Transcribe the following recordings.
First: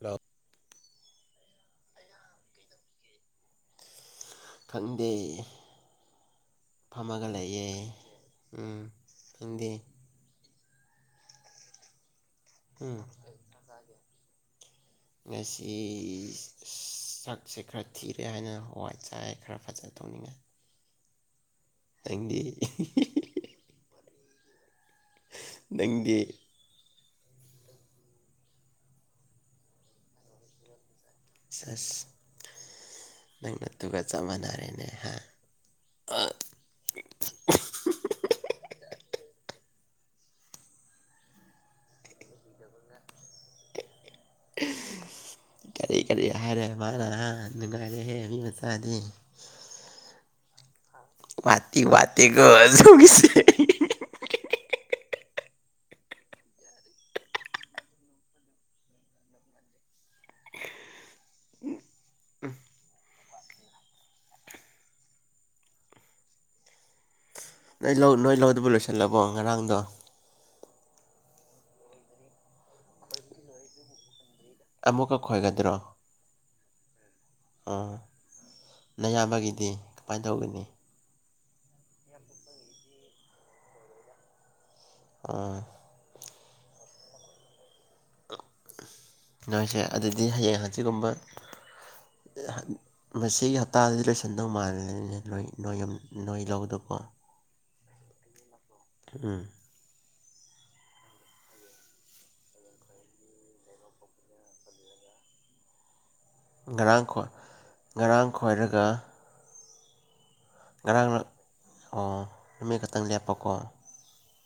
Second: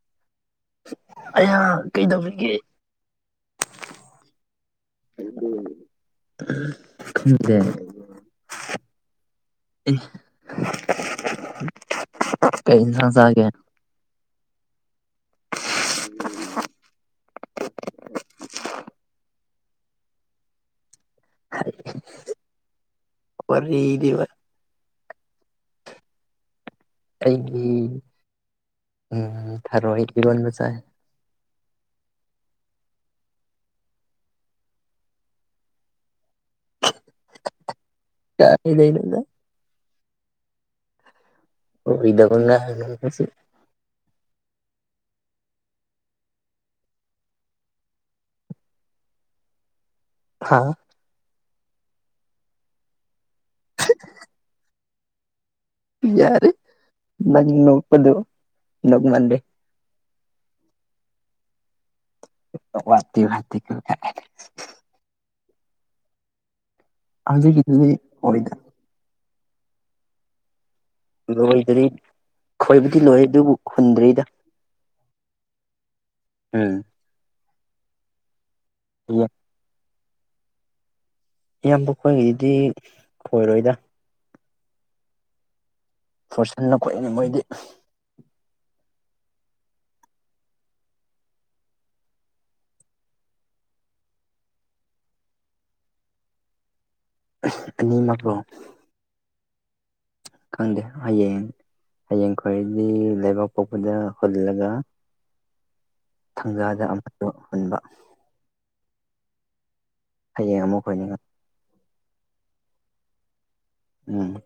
hello ꯑꯌ ꯀꯩꯗꯧꯔꯤꯒꯦ ꯈꯡꯗꯦ ꯎ ꯐꯝꯃꯒ ꯂꯩꯌꯦꯦ ꯎꯝ ꯅꯪꯗꯤ ꯑꯦ ꯀꯩ ꯎꯝ ꯏꯟꯁꯥꯡ ꯆꯒꯦ ꯉꯁꯤ ꯆꯛꯁꯦ ꯈꯔ ꯊꯤꯔꯦ ꯍꯥꯏꯅ ꯍꯋꯥꯏ ꯆꯥꯏ ꯈꯔ ꯐꯖꯅ ꯇꯧꯅꯤꯡꯉꯦ ꯍ ꯅꯪꯗꯤ ꯋꯥꯔꯤꯗꯤ ꯋꯥꯔꯤ ꯅꯪꯗꯤ ꯑꯩꯒꯤ ꯎꯝ ꯊꯔꯣꯏ ꯏꯔꯣꯟꯕ ꯆꯥꯥꯏ ꯁꯦꯁ ꯅꯪ ꯅꯇꯨꯒ ꯆꯞ ꯃꯥꯟꯅꯔꯦꯅꯦ ꯍꯥ ꯀꯥ ꯂꯩ [unintelligible] ꯑꯣꯏ [unintelligible] ꯉꯁꯤ ꯀꯔꯤ ꯀꯔꯤ ꯍꯥꯏꯔꯦ ꯃꯥꯅ ꯅꯨꯡꯉꯥꯏꯔꯦꯍꯦ ꯉꯆꯥꯗꯤ ꯍꯥ ꯋꯥꯇꯤ ꯋꯥꯇꯦꯀꯣ ꯍꯧꯒꯤꯁ ꯍ ꯌꯥꯔꯦ ꯅꯪ ꯅꯣꯛꯄꯗꯣ ꯅꯣꯛꯃꯜꯂꯦ ꯋꯥꯠꯇꯦ ꯋꯥꯠꯇꯦ ꯀꯦꯝ ꯀꯥꯏꯗꯦ ꯍꯧꯖꯤꯛꯀꯤꯗꯨꯗꯤ ꯅꯣꯏ ꯂꯧ ꯅꯣꯏ ꯑꯣꯏꯗ ꯂꯧꯗꯨꯕꯨ ꯂꯣꯏꯁꯜꯂꯕꯣ ꯉꯔꯥꯡꯗꯣ ꯂꯣꯏꯗ꯭ꯔꯤ ꯈꯣꯏꯕꯗꯤ ꯂꯣꯏꯔꯦ ꯑꯗꯨꯕꯨ ꯍꯨꯟꯗ꯭ꯔꯤꯗ ꯑꯃꯨꯛꯀ ꯈꯣꯏꯒꯗ꯭ꯔꯣ ꯎꯝ ꯑ ꯅꯌꯥꯝꯕꯒꯤꯗꯤ ꯀꯃꯥꯏ ꯇꯧꯒꯅꯤ ꯏꯌꯥꯝꯕ ꯈꯣꯏꯒꯤꯗꯤ ꯈꯣꯏꯔꯣꯏꯗ ꯑ ꯐꯣꯔꯁꯟꯅ ꯈꯣꯏꯔꯅꯤ ꯃꯣꯏꯗꯤ ꯅꯣꯏꯁꯦ ꯑꯗꯨꯗꯤ ꯍꯌꯦꯡ ꯍꯪꯆꯤꯠ ꯀꯨꯝꯕ ꯉꯁꯤꯒꯤ ꯍꯞꯇꯥꯗꯗꯤ ꯂꯣꯏꯁꯟꯗꯧ ꯃꯥꯜꯂꯦꯅꯦ ꯅꯣꯏ ꯅꯣꯏꯌꯝ ꯅꯣꯏ ꯂꯧꯗꯣꯀꯣ ꯑꯅꯤ ꯃꯛꯂꯣ ꯎꯝ ꯈꯪꯗꯦ ꯍꯌꯦꯡ ꯍꯌꯦꯡ ꯈꯣꯏꯔꯅꯤ ꯂꯩꯕꯥꯛꯄꯣꯛꯄꯗ ꯍꯨꯜꯂꯒ ꯊꯪꯖꯥꯗ ꯉꯔꯥꯡ ꯈꯣꯏ ꯑꯃꯁꯨ ꯍꯨꯟꯕ ꯉꯔꯥꯡ ꯈꯣꯏꯔꯒ ꯍꯌꯦꯡ ꯑꯃꯨꯛ ꯉꯔꯥꯡ ꯍꯨꯟꯅꯤꯡꯉ ꯑꯣ ꯅꯨꯃꯤꯠ ꯈꯛꯇꯪ ꯂꯦꯞꯄꯀꯣ ꯎꯝ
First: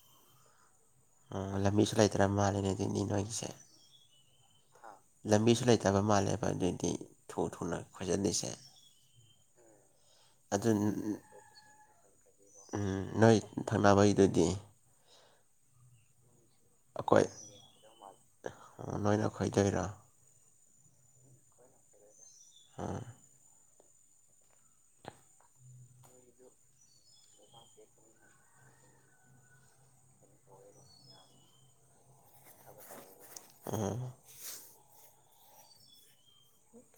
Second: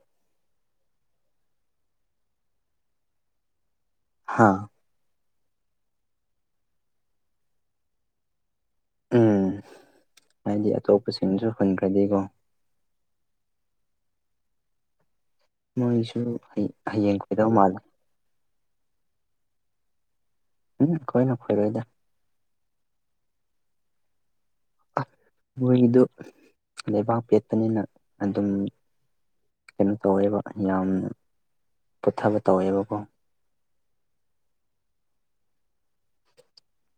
ꯎꯝ ꯂꯝꯕꯤꯁꯨ ꯂꯩꯇ꯭ꯔ ꯃꯥꯜꯂꯦꯅꯦ ꯑꯗꯨꯗꯤ ꯅꯣꯏꯒꯤꯁꯦ ꯍꯥꯥ ꯂꯝꯕꯤꯁꯨ ꯂꯩꯇꯕ ꯃꯥꯜꯂꯦꯕ ꯑꯗꯨꯗꯤ ꯊꯨ ꯊꯨꯅ ꯈꯣꯏꯖꯜꯂꯤꯁꯦ ꯎꯝ ꯑꯗꯨ ꯍꯥꯏꯗꯤ ꯑꯇꯣꯞꯄ ꯁꯤꯡꯁꯨ ꯍꯨꯟꯈ꯭ꯔꯗꯤꯀꯣ ꯎꯝ ꯅꯣꯏ ꯊꯪꯅꯕꯩꯗꯨꯗꯤ ꯃꯣꯏꯁꯨ ꯍ ꯍꯌꯦꯡ ꯈꯣꯏꯗꯧ ꯃꯥꯜꯂꯦ ꯑꯣ ꯅꯣꯏꯅ ꯈꯣꯏꯗꯣꯏꯔꯣ ꯎꯝ ꯈꯣꯏꯅ ꯈꯣꯏꯔꯣꯏꯗ ꯑ ꯑ ꯃꯣꯏꯒꯤꯗꯣ ꯂꯩꯕꯥꯛ ꯄꯦꯠꯄꯅꯤꯅ ꯑꯗꯨꯝ ꯀꯩꯅꯣ ꯇꯧꯋꯦꯕ ꯌꯥꯝ ꯄꯨꯊꯕ ꯇꯧꯋꯦꯕꯀꯣ ꯎꯝ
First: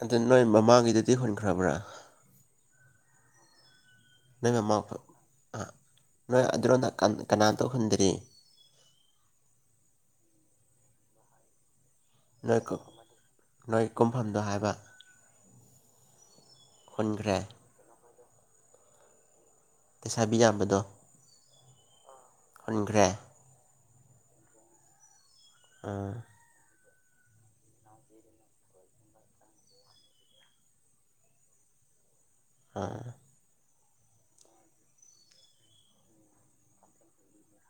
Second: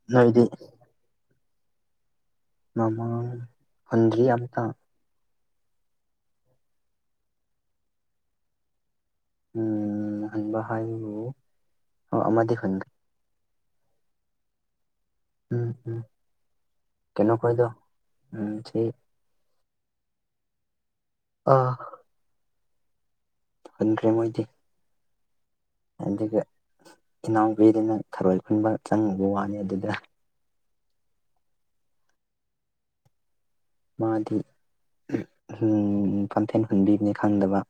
ꯑꯗꯨ ꯅꯣꯏꯗꯤ ꯅꯣꯏ ꯃꯃꯥꯡꯒꯤꯗꯨꯗꯤ ꯍꯨꯟꯈ꯭ꯔꯕꯔꯥ [unintelligible] ꯅꯣꯏ ꯑꯝꯇ ꯃꯃꯥ ꯈꯣꯏ ꯑ ꯅꯣꯏ ꯑꯗꯨꯔꯣꯝꯗ ꯀ ꯀꯅꯥ ꯇꯧꯍꯟꯗ꯭ꯔꯤ ꯎꯝ ꯍꯨꯟꯕ ꯍꯥꯏꯕꯕꯨ ꯑꯣ ꯑꯃꯗꯤ ꯅꯣꯏ ꯀꯨ ꯍꯨꯟꯈ꯭ꯔꯦ ꯅꯣꯏ ꯀꯨꯝꯐꯝꯗꯣ ꯍꯥꯏꯕ ꯎꯝ ꯎꯝ ꯀꯩꯅꯣ ꯍꯨꯟꯈ꯭ꯔꯦ ꯈꯣꯏꯗꯣ ꯎꯝ ꯁꯤ ꯂꯩꯩꯁꯥꯕꯤ ꯌꯥꯝꯕꯗꯣ ꯑ ꯍꯨꯟꯈ꯭ꯔꯦ ꯍꯨꯟꯈ꯭ꯔꯦ ꯃꯣꯏꯗꯤ ꯑꯥ ꯑꯗꯨꯒ [unintelligible] ꯅꯥꯎꯄꯤꯗꯨꯅ ꯊꯔꯣꯏ ꯈꯨꯟꯕ ꯆꯪꯉꯨꯕ ꯋꯥꯅꯤ ꯑꯗꯨꯗ ꯑꯥ ꯃꯥꯗꯤ [unintelligible] ꯍꯨꯟꯕꯤꯅꯤ ꯈꯪꯗꯕ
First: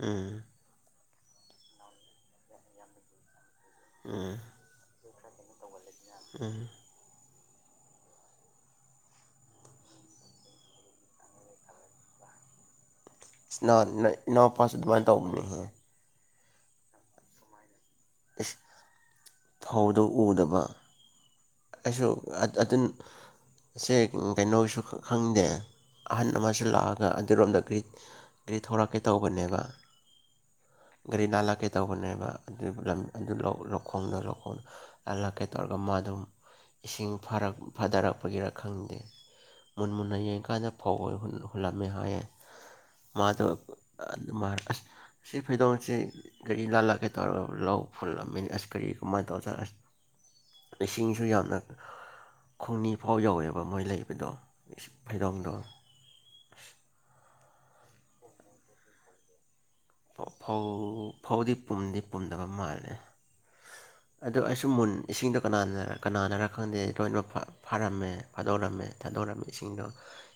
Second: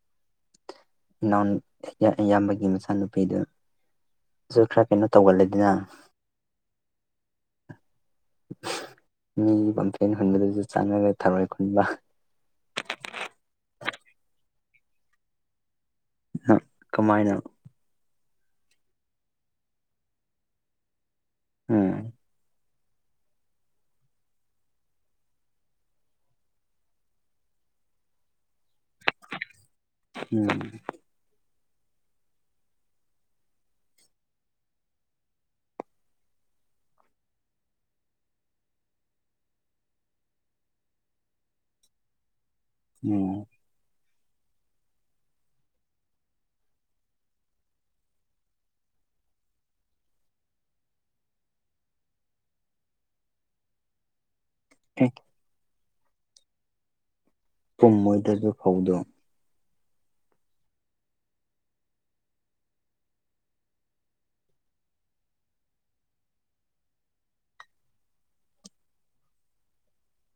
ꯎꯝ ꯏꯅꯥꯎ ꯏꯌꯥꯝꯕꯒꯤ ꯃꯆꯥꯅꯨꯄꯤꯗꯨ ꯎꯝ ꯁꯨꯈꯔ ꯀꯩꯅꯣ ꯇꯧꯒꯜꯂꯦꯗꯅ ꯎꯝ ꯃꯤꯒꯤ ꯄꯝꯐꯦꯟ ꯍꯨꯟꯕꯗꯨꯁꯨ ꯆꯥꯅꯔꯦ ꯊꯔꯣꯏ ꯈꯨꯨꯟꯕ ꯏꯁ ꯏꯅꯥꯎ ꯅꯣꯏ ꯏꯅꯥꯎ ꯄꯥꯁꯨ ꯑꯗꯨꯃꯥꯏ ꯇꯧꯕꯅꯤ ꯍꯦ ꯍ ꯀꯃꯥꯏꯅ ꯏꯁ ꯐꯧꯗꯣ ꯎꯗꯕ ꯑꯩꯁꯨ ꯎꯝ [unintelligible] ꯁꯦ ꯀꯩꯅꯣꯁꯨ ꯈꯪꯗꯦ ꯑꯍꯟ ꯑꯃꯁꯨ ꯂꯥꯛꯑꯒꯥ ꯑꯗꯨꯔꯣꯝꯗ ꯀ꯭ꯔꯤ ꯑꯩ ꯊꯣꯔꯛꯀꯦ ꯇꯧꯕꯅꯦꯕꯥ ꯎꯝ ꯒꯥꯔꯤꯗ ꯍꯜꯂꯛꯀꯦ ꯇꯧꯕꯅꯦꯕ ꯑꯗꯨ [unintelligible] ꯂꯧꯈꯣꯡꯗꯣ ꯂꯧꯈꯣꯡꯗꯣ ꯑꯜꯂꯛꯀꯦ ꯇꯧꯔꯒ ꯃꯥ ꯑꯗꯨꯝ ꯏꯁꯤ ꯐꯥꯔꯛ ꯐꯥꯗꯔꯛꯄꯒꯤꯔ ꯈꯪꯗꯦ ꯃꯨꯟ ꯃꯨꯟꯅ ꯌꯦꯡꯀꯥꯟꯗ ꯐꯧ ꯍꯨꯜꯂꯝꯃꯦ ꯍꯥꯏꯌꯦ ꯎꯝ ꯃꯥꯗꯣ [unintelligible] ꯁꯤ ꯐꯩꯗꯣꯝꯁꯦ ꯒꯥꯔꯤ ꯂꯥꯜꯂꯛꯀꯦ ꯇꯧꯔꯒ ꯂꯧ ꯍꯨꯜꯂꯝꯃꯦ ꯑꯁ ꯀꯔꯤ ꯀꯃꯥꯏꯅ ꯇꯧꯔ [unintelligible] ꯆꯤꯡꯁꯨ ꯌꯥꯝꯅ ꯈꯣꯡꯅꯤ ꯐꯥꯎ ꯌꯧꯋꯦꯕ ꯃꯣꯏ ꯂꯩꯕꯗꯣ ꯑꯦ ꯐꯩꯗꯣꯝꯗꯣ ꯄꯨꯝꯃꯣꯏꯗ꯭ꯔꯥ ꯑꯗꯨ ꯐꯧꯗꯣ ꯐꯧ ꯐꯧꯗꯤ ꯄꯨꯝꯗꯤ ꯄꯨꯝꯗꯕ ꯃꯥꯜꯂꯦ ꯑꯗꯨ ꯑꯁꯨꯝ ꯃꯨꯟ ꯏꯁꯤꯡꯗꯣ ꯀꯅꯥꯅ ꯀꯅꯥꯅꯔꯥ ꯈꯪꯗꯦ ꯂꯣꯏꯅꯃꯛ ꯐꯥ ꯐꯥꯔꯝꯃꯦ ꯐꯥꯗꯣꯛꯔꯝꯃꯦ ꯊꯥꯗꯣꯔꯝꯃꯤ ꯏꯁꯤꯡꯗꯣ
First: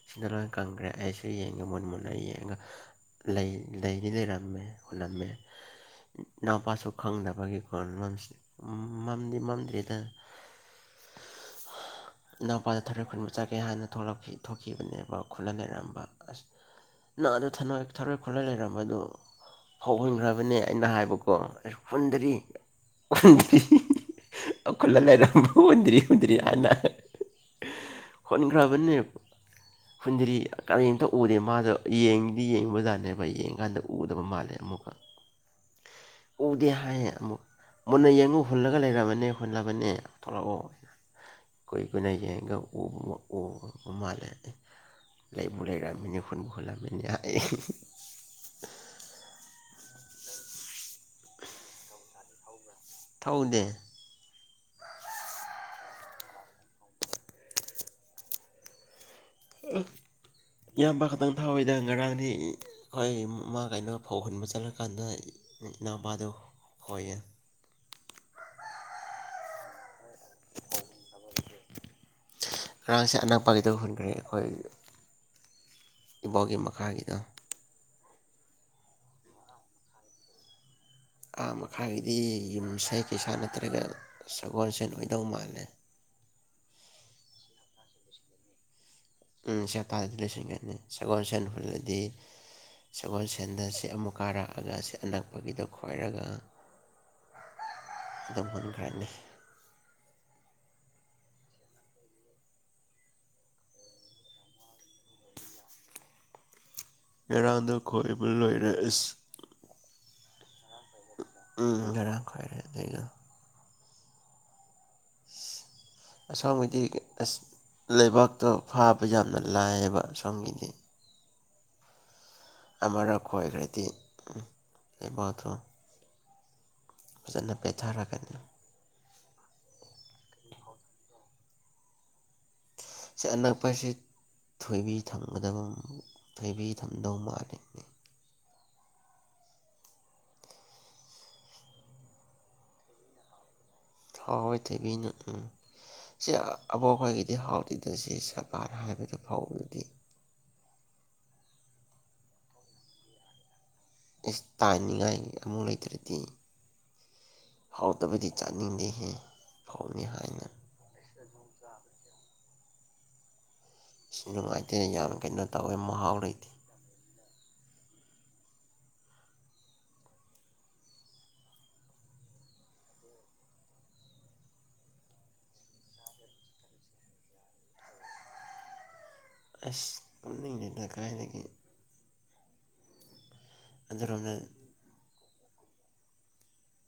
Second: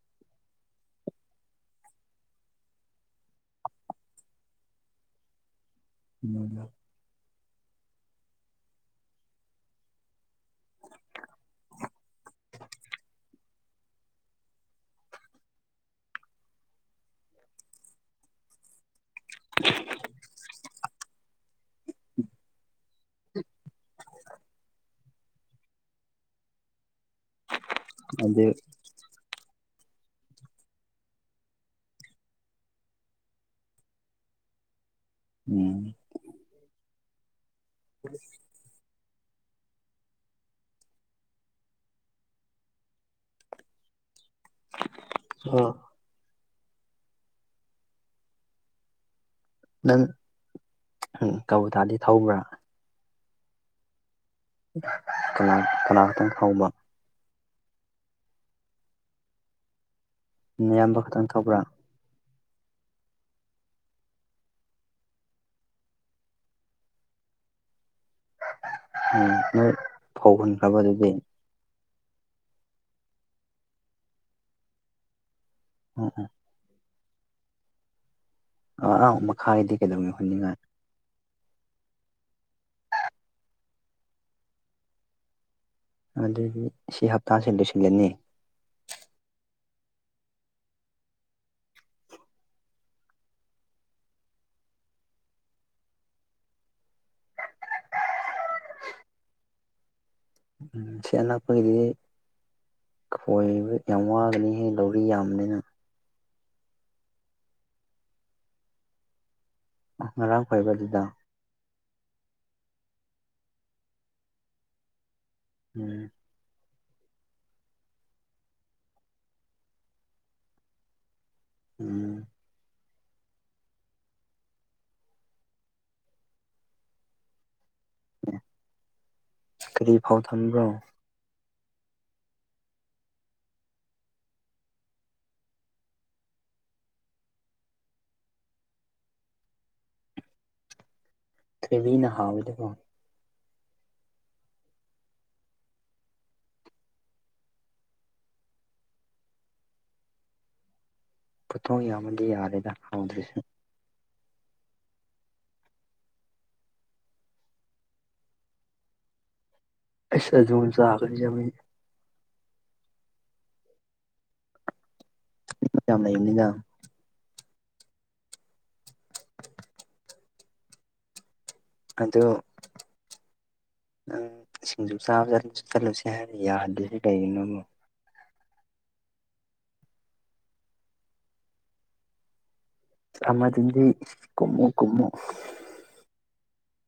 ꯁꯤꯗ ꯂꯣꯏ ꯀꯪꯈ꯭ꯔꯦ ꯑꯩꯁꯨ ꯌꯦꯡꯉꯦ ꯃꯨꯟ ꯃꯨꯟꯅꯥ ꯌꯦꯡꯉꯒ ꯂꯩꯅꯤ ꯂꯩꯔꯝ- ꯃꯦ ꯍꯨꯜꯂꯝꯃꯦ ꯎꯝ [unintelligible] ꯈꯪꯗꯕꯒꯤ [unintelligible] ꯃꯝꯗꯤ ꯃꯝꯗꯦꯗꯥ [unintelligible] ꯏꯅꯥꯎꯄꯥꯗꯣ ꯊꯥꯔꯣꯏ ꯈꯨꯟꯕ ꯍꯥꯏꯅ ꯊꯣꯛꯂꯛꯈꯤ ꯊꯣꯛꯈꯤꯕꯅꯦꯕ ꯈꯨꯜꯂ ꯂꯩꯔꯝꯕꯥ ꯑꯁ ꯅꯪ ꯑꯗꯨ ꯊꯅꯣꯏ ꯊꯔꯣꯏ ꯈꯨꯜꯂꯥ ꯂꯩꯔꯝꯕ ꯑꯗꯨ [unintelligible] ꯐꯨ ꯍꯨꯟꯈ꯭ꯔꯕꯅꯦ ꯑꯩꯅ ꯍꯥꯏꯕꯀꯣ ꯍꯨꯟꯗꯥꯔꯤ ꯍꯨꯟꯗ꯭ꯔꯤ ꯈꯨꯜꯂ ꯂꯩꯔꯝꯕ ꯍꯨꯟꯗ꯭ꯔꯤ ꯍꯨꯟꯗ꯭ꯔꯤ ꯍꯥꯏꯅ ꯑꯗꯨ ꯍꯨꯟꯈ꯭ꯔꯕꯅꯦ [inaudible] ꯈꯨꯨꯟꯗ꯭ꯔꯤ ꯀꯔꯤꯝꯇ ꯎꯗꯦ ꯃꯥꯗꯣ ꯌꯦꯡꯗꯤ ꯌꯦꯡꯕꯖꯥꯠꯅꯦꯕ ꯌꯦꯡꯀꯥꯟꯗ ꯎꯗꯕ ꯃꯥꯜꯂꯦ ꯑꯃꯨꯛ ꯎꯝ ꯑꯣꯗ ꯍꯥꯏꯌꯦ ꯑꯃꯨꯛ ꯃꯨꯟꯅ ꯌꯦꯡꯉꯨ ꯍꯨꯜꯂꯒ ꯂꯩꯔꯕꯅꯦ ꯍꯨꯜꯂꯥꯕꯅꯦ ꯊꯣꯛꯂꯛꯑꯣ ꯀꯨꯏ ꯀꯨꯏꯀꯨꯏꯅꯌꯦꯡꯒꯧ ꯑꯣ ꯑꯣ ꯃꯥꯜꯂꯦ ꯂꯩꯕꯨ ꯂꯩꯔꯝꯃꯤꯅꯦ ꯍꯨꯟꯕꯨ ꯍꯨꯟꯂꯝꯃꯤꯅꯦ ꯅꯪ ꯎꯝ ꯀꯥꯕꯣꯇꯥꯗꯤ ꯊꯧꯕ꯭ꯔꯥ ꯊꯧꯗꯦ ꯀꯅꯥ ꯀꯅꯥ ꯀꯅꯥꯝꯇꯥ ꯊꯧꯕ ꯑꯥ ꯅꯌꯥꯝꯕ ꯏꯌꯥꯝꯕ ꯈꯛꯇꯪ ꯊꯧꯕ꯭ꯔꯥ ꯊꯧꯋꯤꯗ ꯉꯔꯥꯡꯗꯤ ꯑꯩꯈꯣꯏꯃꯥ ꯀꯩꯅꯣ ꯐꯧ ꯍꯨꯟꯕ ꯆꯠꯂꯀꯥꯟꯗ ꯏꯅꯥꯎꯄꯥꯗꯨ ꯐꯣꯏꯌꯦ ꯎꯝ ꯅꯣꯏ ꯐꯧ ꯍꯨꯟꯈ꯭ꯔꯕ ꯑꯗꯨꯗꯤ ꯉꯔꯥꯡꯁꯦ ꯑꯅꯛꯄꯒꯤꯗꯨ ꯍꯨꯟꯈ꯭ꯔꯦ ꯑꯩꯈꯣꯏ ꯎꯝ ꯎꯝ ꯏꯕꯣꯒꯤ ꯃꯈꯥꯒꯤꯗꯣ ꯑꯥ ꯑꯪ ꯃꯈꯥꯒꯤꯗꯤ ꯀꯩꯗꯧꯒꯥꯏ ꯍꯨꯟꯅꯤꯡꯉꯥꯏ ꯑꯥ ꯃꯈꯥꯒꯤꯗꯤ ꯌꯨꯝꯁꯥ ꯀꯩꯁꯥꯥ ꯅꯠꯇ꯭ꯔꯒ ꯁꯒꯣꯜꯁꯦꯟ ꯑꯣꯏꯗꯧ ꯃꯥꯜꯂꯦ ꯑꯗꯨꯗꯤ ꯁꯤ ꯍꯞꯇꯥꯁꯦ ꯂꯣꯏꯁꯤꯜꯂꯅꯤ ꯎꯝ ꯁꯤꯍꯞꯇꯥꯁꯤꯗ ꯂꯣꯏꯁꯤꯟꯒꯅꯤ ꯁꯒꯣꯜ ꯁꯦꯟ ꯍꯨꯜꯂꯗꯤ ꯁꯒꯣꯜꯁꯦꯟꯗ ꯁꯤ ꯑꯃꯨꯛ ꯀꯥꯔꯛꯑꯒ ꯁꯤ ꯑꯅꯛꯄꯒꯤꯗꯣ ꯈꯣꯏꯔꯒ ꯑꯗꯨꯝ ꯍꯨꯟꯈ꯭ꯔꯥꯅꯤ [unintelligible] ꯈꯣꯏꯕ ꯌꯥꯝ ꯋꯥꯒꯅꯤꯍꯦ ꯂꯧꯔꯤ ꯌꯥꯝꯕꯅꯤꯅ ꯉꯔꯥꯡꯗ ꯈꯣꯏꯕ ꯂꯣꯏꯔꯏꯁ ꯑ ꯉꯔꯥꯡ ꯐꯕꯗꯨꯗ ꯎꯝ ꯉꯔꯥꯡ ꯈ꯭ꯋꯥꯏꯔꯦ ꯑꯗ [unintelligible] ꯎꯝ ꯑꯁꯣꯝꯒꯤꯗꯤ ꯑꯁ ꯂꯩꯕꯥꯛꯇꯣ ꯐꯥꯕ ꯌꯥꯝꯅ ꯂꯥꯏꯌꯦꯕ ꯑꯁꯣꯝꯒꯤꯗꯤ ꯎꯝ ꯑꯃꯔ ꯈꯣꯏꯒꯔꯗꯤ [unintelligible] ꯐꯖꯅ ꯄꯦꯊꯔꯒ ꯀꯔꯤ ꯐꯥꯎ ꯊꯝꯕ꯭ꯔꯣ ꯁꯤ ꯑꯅꯛꯄꯁꯤ ꯊꯣꯏꯕꯤ ꯊꯝꯒꯗꯕ ꯊꯣꯏꯕꯤ ꯊꯝꯗꯧ ꯃꯥꯜꯂꯤꯅꯤ ꯇꯦꯕꯤꯅ ꯍꯥꯎꯕꯅꯤꯀꯣ ꯍꯣꯏ ꯍꯣꯏ ꯊꯣꯏꯕꯤꯅ ꯎꯝ ꯁꯤ ꯑꯕꯣꯛ ꯑꯩꯈꯣꯏꯒꯤꯗꯤ ꯍꯥꯎꯇꯗꯁ ꯁꯔꯀꯥꯔ ꯍꯥꯏꯕꯗꯨ ꯐꯥꯎꯕꯗꯨꯗꯤ ꯄꯣꯊꯣꯛ ꯌꯥꯝꯃꯗꯤ ꯌꯥꯔꯦꯗ ꯍꯥꯎꯗ꯭ꯔꯤꯁꯦ ꯑꯦꯁ ꯇꯥꯅꯤꯡꯉꯥꯏ ꯑꯃꯨꯛ ꯂꯩꯇ꯭ꯔꯗꯤ ꯐꯥꯎꯗꯕꯗꯤ ꯆꯥꯅꯤꯡꯗꯦꯍꯦ ꯐꯧꯅꯤ ꯍꯥꯏꯅ [unintelligible] ꯁꯤ ꯅꯨꯡꯉꯥꯏꯇꯦ ꯌꯥꯝ ꯀꯩꯅꯣ ꯇꯧꯋꯦ ꯌꯥꯝ ꯃꯍꯥꯎ ꯂꯩꯕꯅꯤꯅ ꯂꯩꯇꯦ ꯑꯗꯣ ꯅꯪ ꯁꯤꯡꯖꯨ ꯆꯥꯕ ꯆꯠ ꯆꯠꯂꯨꯁꯦ ꯍꯥꯏꯔ ꯌꯥꯗꯁꯨ ꯀꯔꯤꯒꯤꯅꯣ ꯑꯁ ꯀꯨꯝꯅꯤꯡꯉꯩꯗ ꯀꯥꯏꯗꯒꯤ ꯑꯥꯃꯗꯨꯗꯤ ꯑꯗꯨꯔꯣꯝꯗ ꯀꯨꯝꯃꯨ ꯀꯨꯝꯃꯨ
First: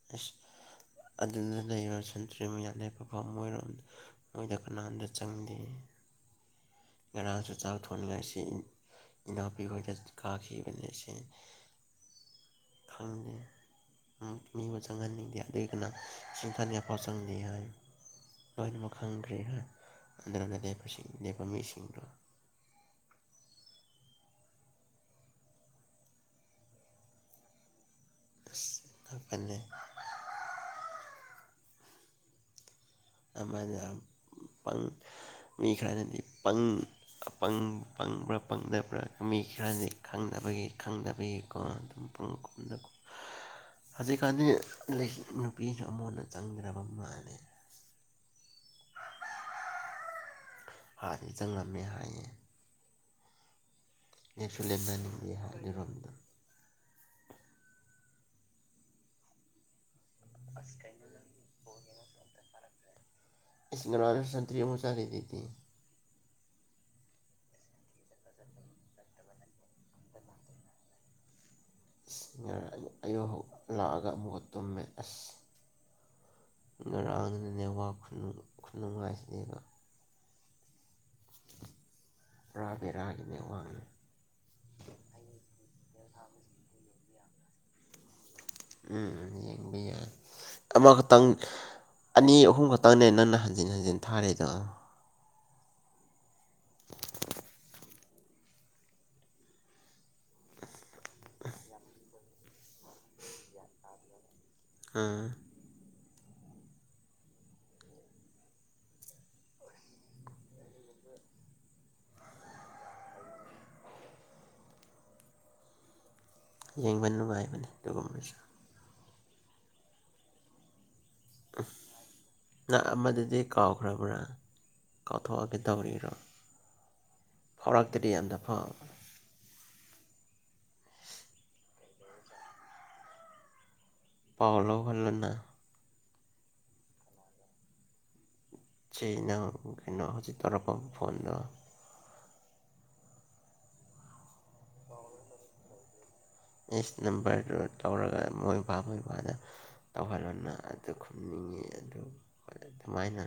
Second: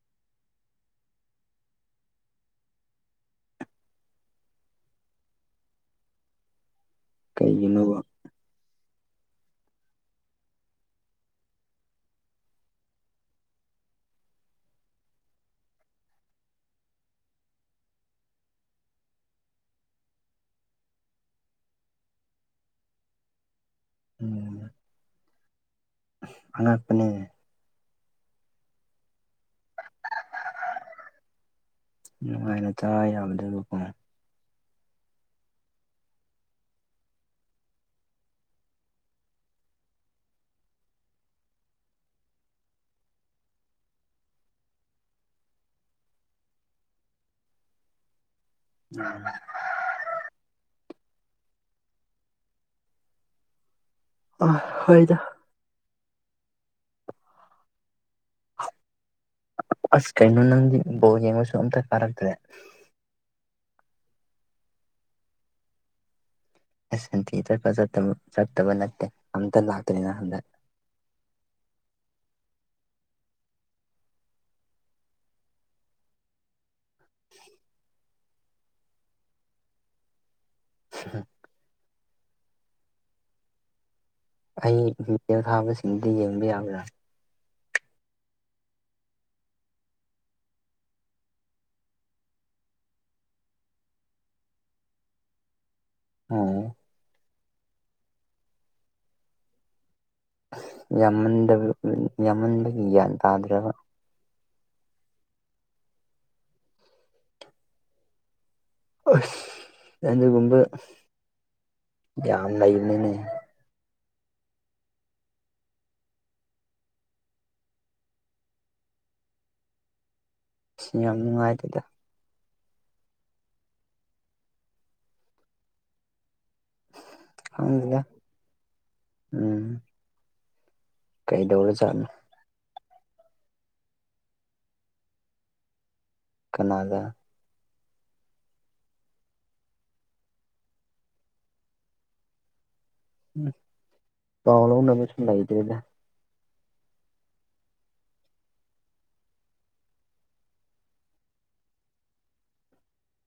[unintelligible] ꯃꯣꯏꯗ ꯀꯅꯥꯝꯇ ꯆꯪꯗꯦ ꯉꯔꯥꯡꯁꯨ ꯆꯥꯛ ꯀꯩꯒꯤꯅꯣꯕ ꯊꯣꯟꯉꯥꯏ ꯁꯤꯏ [unintelligible] ꯃꯤꯕꯨ ꯆꯪꯍꯟꯅꯤꯡꯗꯦ ꯑꯗꯨꯏ [unintelligible] ꯆꯪꯗꯦ ꯍꯥꯏ ꯂꯣꯏꯅꯃꯛ ꯈꯪꯗ꯭ꯔꯦꯅꯟꯕ ꯃꯤꯁꯤꯡ ꯑꯥꯉꯛꯄꯅꯤ ꯎꯁ [unintelligible] ꯅꯨꯡꯉꯥꯏꯔꯣꯗ ꯌꯥꯝ ꯑꯃꯅ ꯄꯪ ꯃꯤ ꯈꯔꯅꯗꯤ ꯄꯪ ꯄꯪꯕ꯭ꯔꯥ ꯄꯪꯗꯕ꯭ꯔꯥ ꯃꯤ ꯈꯔꯗꯤ ꯈꯪꯗꯕꯒꯤ ꯈꯪꯗꯕꯒꯤꯀꯣ [unintelligible] [inaudible] ꯍꯧꯖꯤꯛꯀꯥꯟꯗꯤ ꯅꯨꯄꯤꯁꯨ ꯑꯃꯨꯛ ꯍꯟꯅ ꯆꯪꯗ꯭ꯔꯕ ꯃꯥꯜꯂꯦ ꯎ [unintelligible] ꯍꯥꯅꯗꯤ ꯆꯨꯪꯉꯥꯃꯦ ꯍꯥꯏꯌꯦ ꯅꯦꯐꯨꯂꯦ ꯍꯣꯏꯗ ꯃꯅꯤꯒꯤꯍ ꯂꯩꯔꯝꯗ ꯑꯁ ꯀꯩꯅꯣ ꯅꯪꯗꯤ ꯕꯧ ꯌꯦꯡꯕꯁꯨ ꯑꯝꯇ ꯀꯥꯔꯛꯇ꯭ꯔꯦ ꯏꯁ ꯉꯔꯖ ꯁꯇ꯭ꯔꯤ ꯃꯨꯆꯥꯥꯔꯤꯗꯤꯇꯤ ꯑꯦꯁ ꯑꯦꯟꯇꯤ ꯆꯠꯄ ꯆꯠꯇꯕ ꯅꯠꯇꯦ ꯑꯝꯇ ꯂꯥꯛꯇꯅꯤꯅ ꯍꯟꯗꯛ ꯑꯁ ꯑꯌꯨ ꯍ ꯂꯥꯛꯑꯒ ꯑꯃꯨꯛꯀ ꯇꯨꯝꯃꯦ ꯑꯁ ꯉꯔꯥꯡꯗꯨꯗꯅꯦ ꯈꯨꯅꯨꯡꯉꯥꯏꯁꯤꯅꯦꯕ [inaudible] ꯄꯨꯔꯥ ꯕꯦꯔꯥꯒꯤꯅꯦ ꯋꯥꯡ ꯑꯩ ꯃꯤꯆꯦꯜ ꯊꯥꯕꯁꯤꯡꯗꯨꯗꯤ ꯌꯦꯡꯕ ꯌꯥꯕ꯭ꯔꯥ ꯎꯝ ꯌꯦꯡꯕꯤꯗꯦ ꯑꯃꯈꯛꯇꯪ ꯑꯅꯤ ꯑꯍꯨꯝ ꯈꯛꯇꯪꯅꯦ ꯅꯪꯅ ꯍꯟꯖꯤꯟ ꯍꯟꯖꯤꯟ ꯊꯥꯔꯤꯗꯣ ꯑꯣ ꯌꯥꯝꯃꯟꯗꯕ ꯌꯥꯝꯃꯟꯕꯒꯤ ꯒ꯭ꯌꯥꯟ ꯇꯥꯗ꯭ꯔꯕ ꯑꯥ ꯑꯁ ꯑꯗꯨꯒꯨꯝꯕ ꯌꯥꯝ ꯂꯩꯕꯅꯤꯅꯦ ꯌꯦꯡꯕ ꯅꯨꯡꯉꯥꯏꯕꯅꯤ ꯑꯗꯨꯒꯨꯝꯕꯁꯨ ꯁꯤ ꯌꯥꯝ ꯅꯨꯡꯉꯥꯏꯇꯦꯗ ꯅꯍ ꯑꯃꯗꯗꯤ ꯀꯥꯎꯈ꯭ꯔꯕ꯭ꯔꯥ ꯀꯥꯎꯊꯣꯛꯑꯒꯦ ꯇꯧꯔꯤꯔꯣ ꯈꯪꯗꯦꯗ ꯐꯥꯎꯔꯥꯛꯇꯗꯤ ꯌꯥꯝꯟꯗꯐꯥꯎ ꯎꯝ ꯀꯩꯗꯧꯔꯖꯥꯠꯅꯣ ꯄꯥꯎꯂꯒꯂꯅ ꯀꯅꯥꯗꯥ ꯁꯤꯩꯅ ꯀꯩꯅꯣ ꯍꯧꯖꯤꯛ ꯇꯧꯔꯛꯄ ꯐꯣꯟꯗꯣ ꯎꯝ ꯆꯥꯎꯅ ꯃꯤꯁꯨꯅ ꯂꯩꯇ꯭ꯔꯦꯗ ꯏꯁ ꯅꯝꯕꯔꯗꯨ ꯇꯧꯔꯒ ꯃꯣꯏꯕꯥꯕꯣꯏꯕꯥꯗ ꯇꯧꯍꯜꯅ ꯑꯗꯨ ꯈꯨꯝꯅꯤꯡꯉꯤ ꯑꯗꯨ ꯑꯗꯨꯃꯥꯏꯅ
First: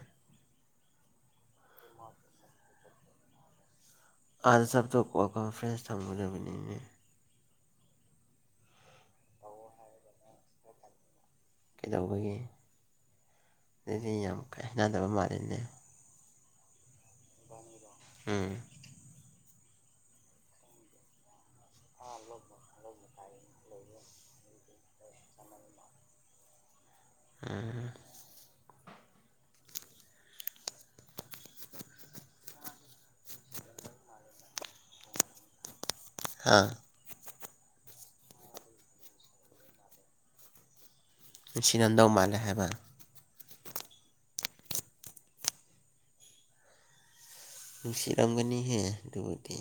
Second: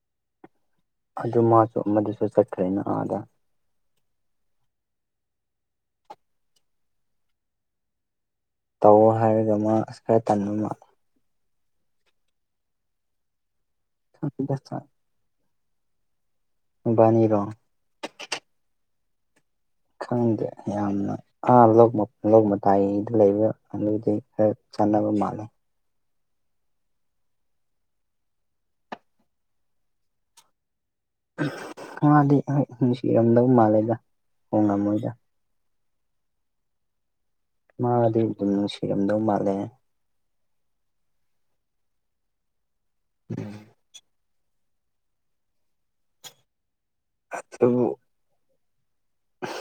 ꯑꯗꯨ ꯃꯥꯁꯨ ꯃꯗꯨꯁꯨ ꯆꯠꯈ꯭ꯔꯦꯅ ꯑꯥꯗ ꯑ ꯆꯕꯇꯣ ꯀꯣꯀ ꯐ꯭ꯔꯦꯟꯁ ꯊꯝꯒꯗꯕꯅꯤꯅ ꯇꯧ ꯍꯥꯏꯔꯒ ꯃꯥ ꯑꯁ ꯈꯔ ꯇꯟꯃ ꯀꯩꯗꯧꯕꯒꯤ ꯑꯗꯨꯗꯤ ꯌꯥꯝ ꯈꯪꯗꯦꯗ ꯀꯅꯗꯕ ꯃꯥꯜꯂꯤꯦꯅꯦ ꯕꯥꯅꯤꯔꯣ ꯎꯝ ꯈꯪꯗꯦ ꯌꯥꯝꯅ ꯂꯣꯛ ꯃꯇꯥꯏꯗ ꯂꯩꯕ ꯑꯗꯨꯗꯤ ꯈꯔ ꯆꯥꯟꯅꯕ ꯃꯥꯜꯂꯦ ꯎ ꯃꯥꯗꯤ ꯍꯣꯏ ꯅꯨꯡꯁꯤꯔꯝꯗꯧ ꯃꯥꯜꯂꯦꯗ ꯈꯣꯡꯝꯃꯣꯏꯗ ꯑꯥ ꯃꯥꯗꯤ ꯑꯗꯨꯝ ꯅꯨꯡꯁꯤꯔꯝꯗꯧ ꯃꯥꯜꯂꯦ ꯅꯨꯡꯁꯤꯅꯗꯧ ꯃꯥꯜꯂꯦ ꯍꯥꯏꯕ ꯎꯝ ꯑꯗꯨꯕꯨ ꯅꯨꯡ ꯁꯤꯔꯝꯒꯅꯤ ꯍꯦ ꯑꯗꯨꯕꯗꯤ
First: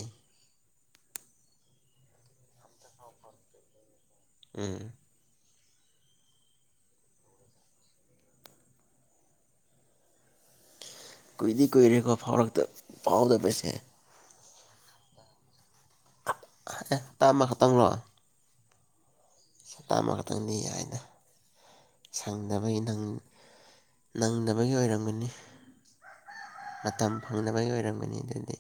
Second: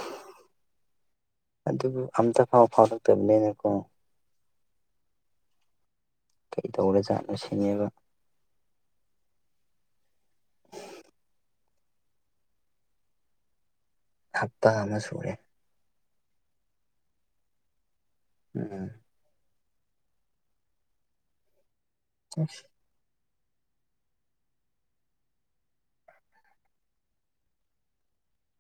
ꯑꯗꯨꯕꯨ ꯑꯝꯇ ꯐꯥꯎꯕ ꯐꯥꯎꯔꯛꯇꯕꯅꯤꯅꯀꯣ ꯎꯝ ꯀꯩꯗꯧꯔ ꯖꯥꯠꯅꯣ ꯁꯤꯅꯦꯕ ꯀꯨꯏꯗꯤ ꯀꯨꯏꯔꯦꯀꯣ ꯐꯥꯎꯔꯛꯇ ꯐꯥꯎꯗꯕꯁꯦ ꯍꯞꯇꯥ ꯑꯃ ꯁꯨꯔꯦ ꯑꯦ ꯍꯞꯇꯥ ꯑꯃꯈꯛꯇꯪ ꯂꯣ ꯎꯝ ꯆꯇꯥꯝ ꯑꯃꯈꯛꯇꯪꯅꯤ ꯍꯥꯏꯅ ꯁꯪꯅꯕꯒꯤ ꯅꯪ ꯅꯪꯗꯕꯒꯤ ꯑꯣꯏꯔꯝꯒꯅꯤ ꯃꯇꯝ ꯐꯪꯗꯕꯒꯤ ꯑꯣꯏꯔꯝꯒꯅꯤ ꯑꯗꯨꯗꯤ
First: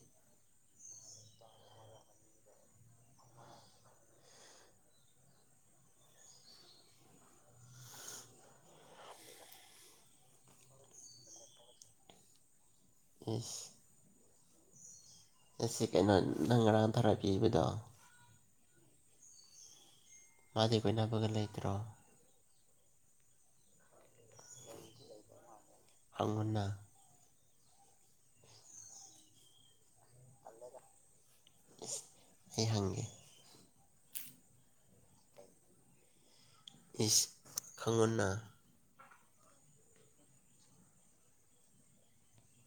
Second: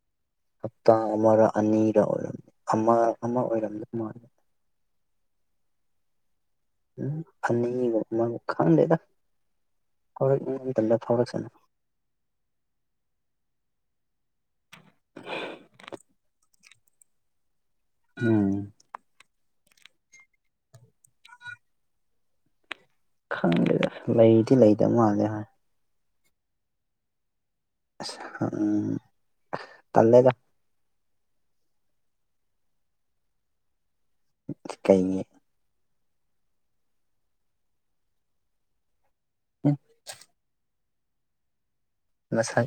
ꯍꯞꯇꯥ ꯑꯃꯔ ꯑꯅꯤꯔ ꯑꯣꯏꯔꯝ ꯑꯃ ꯑꯃ ꯑꯣꯏꯔꯝꯗꯧ ꯃꯥꯜꯂꯦ ꯎꯝ ꯑꯅꯤꯔ ꯑꯃꯔ ꯈꯪꯗꯦꯗ ꯍꯥꯎꯔꯛꯅꯤꯡꯕ ꯃꯇꯝꯗ ꯐꯥꯎꯔꯛꯁꯅꯨ ꯏꯁ ꯑꯦ ꯁꯤ ꯀꯩꯅꯣ ꯅꯪ ꯉꯔꯥꯡ ꯊꯥꯔꯛ ꯄꯤꯕꯗꯣ ꯎꯝ ꯃꯥꯗꯤ ꯄꯣꯏꯅꯕꯒ ꯂꯩꯇ꯭ꯔꯣ ꯈꯪꯗꯦꯗ ꯂꯩꯗꯤ ꯂꯩꯗꯕ ꯃꯥꯜꯂꯦ ꯍꯣꯏ ꯐꯪꯅ ꯎꯝ ꯇꯂꯦꯗ ꯑꯩ ꯍꯪꯒꯦ ꯀꯩꯅꯤ ꯏꯁ ꯈꯉꯅ ꯎꯝ ꯉꯁꯥꯏ ꯉꯁꯥꯏ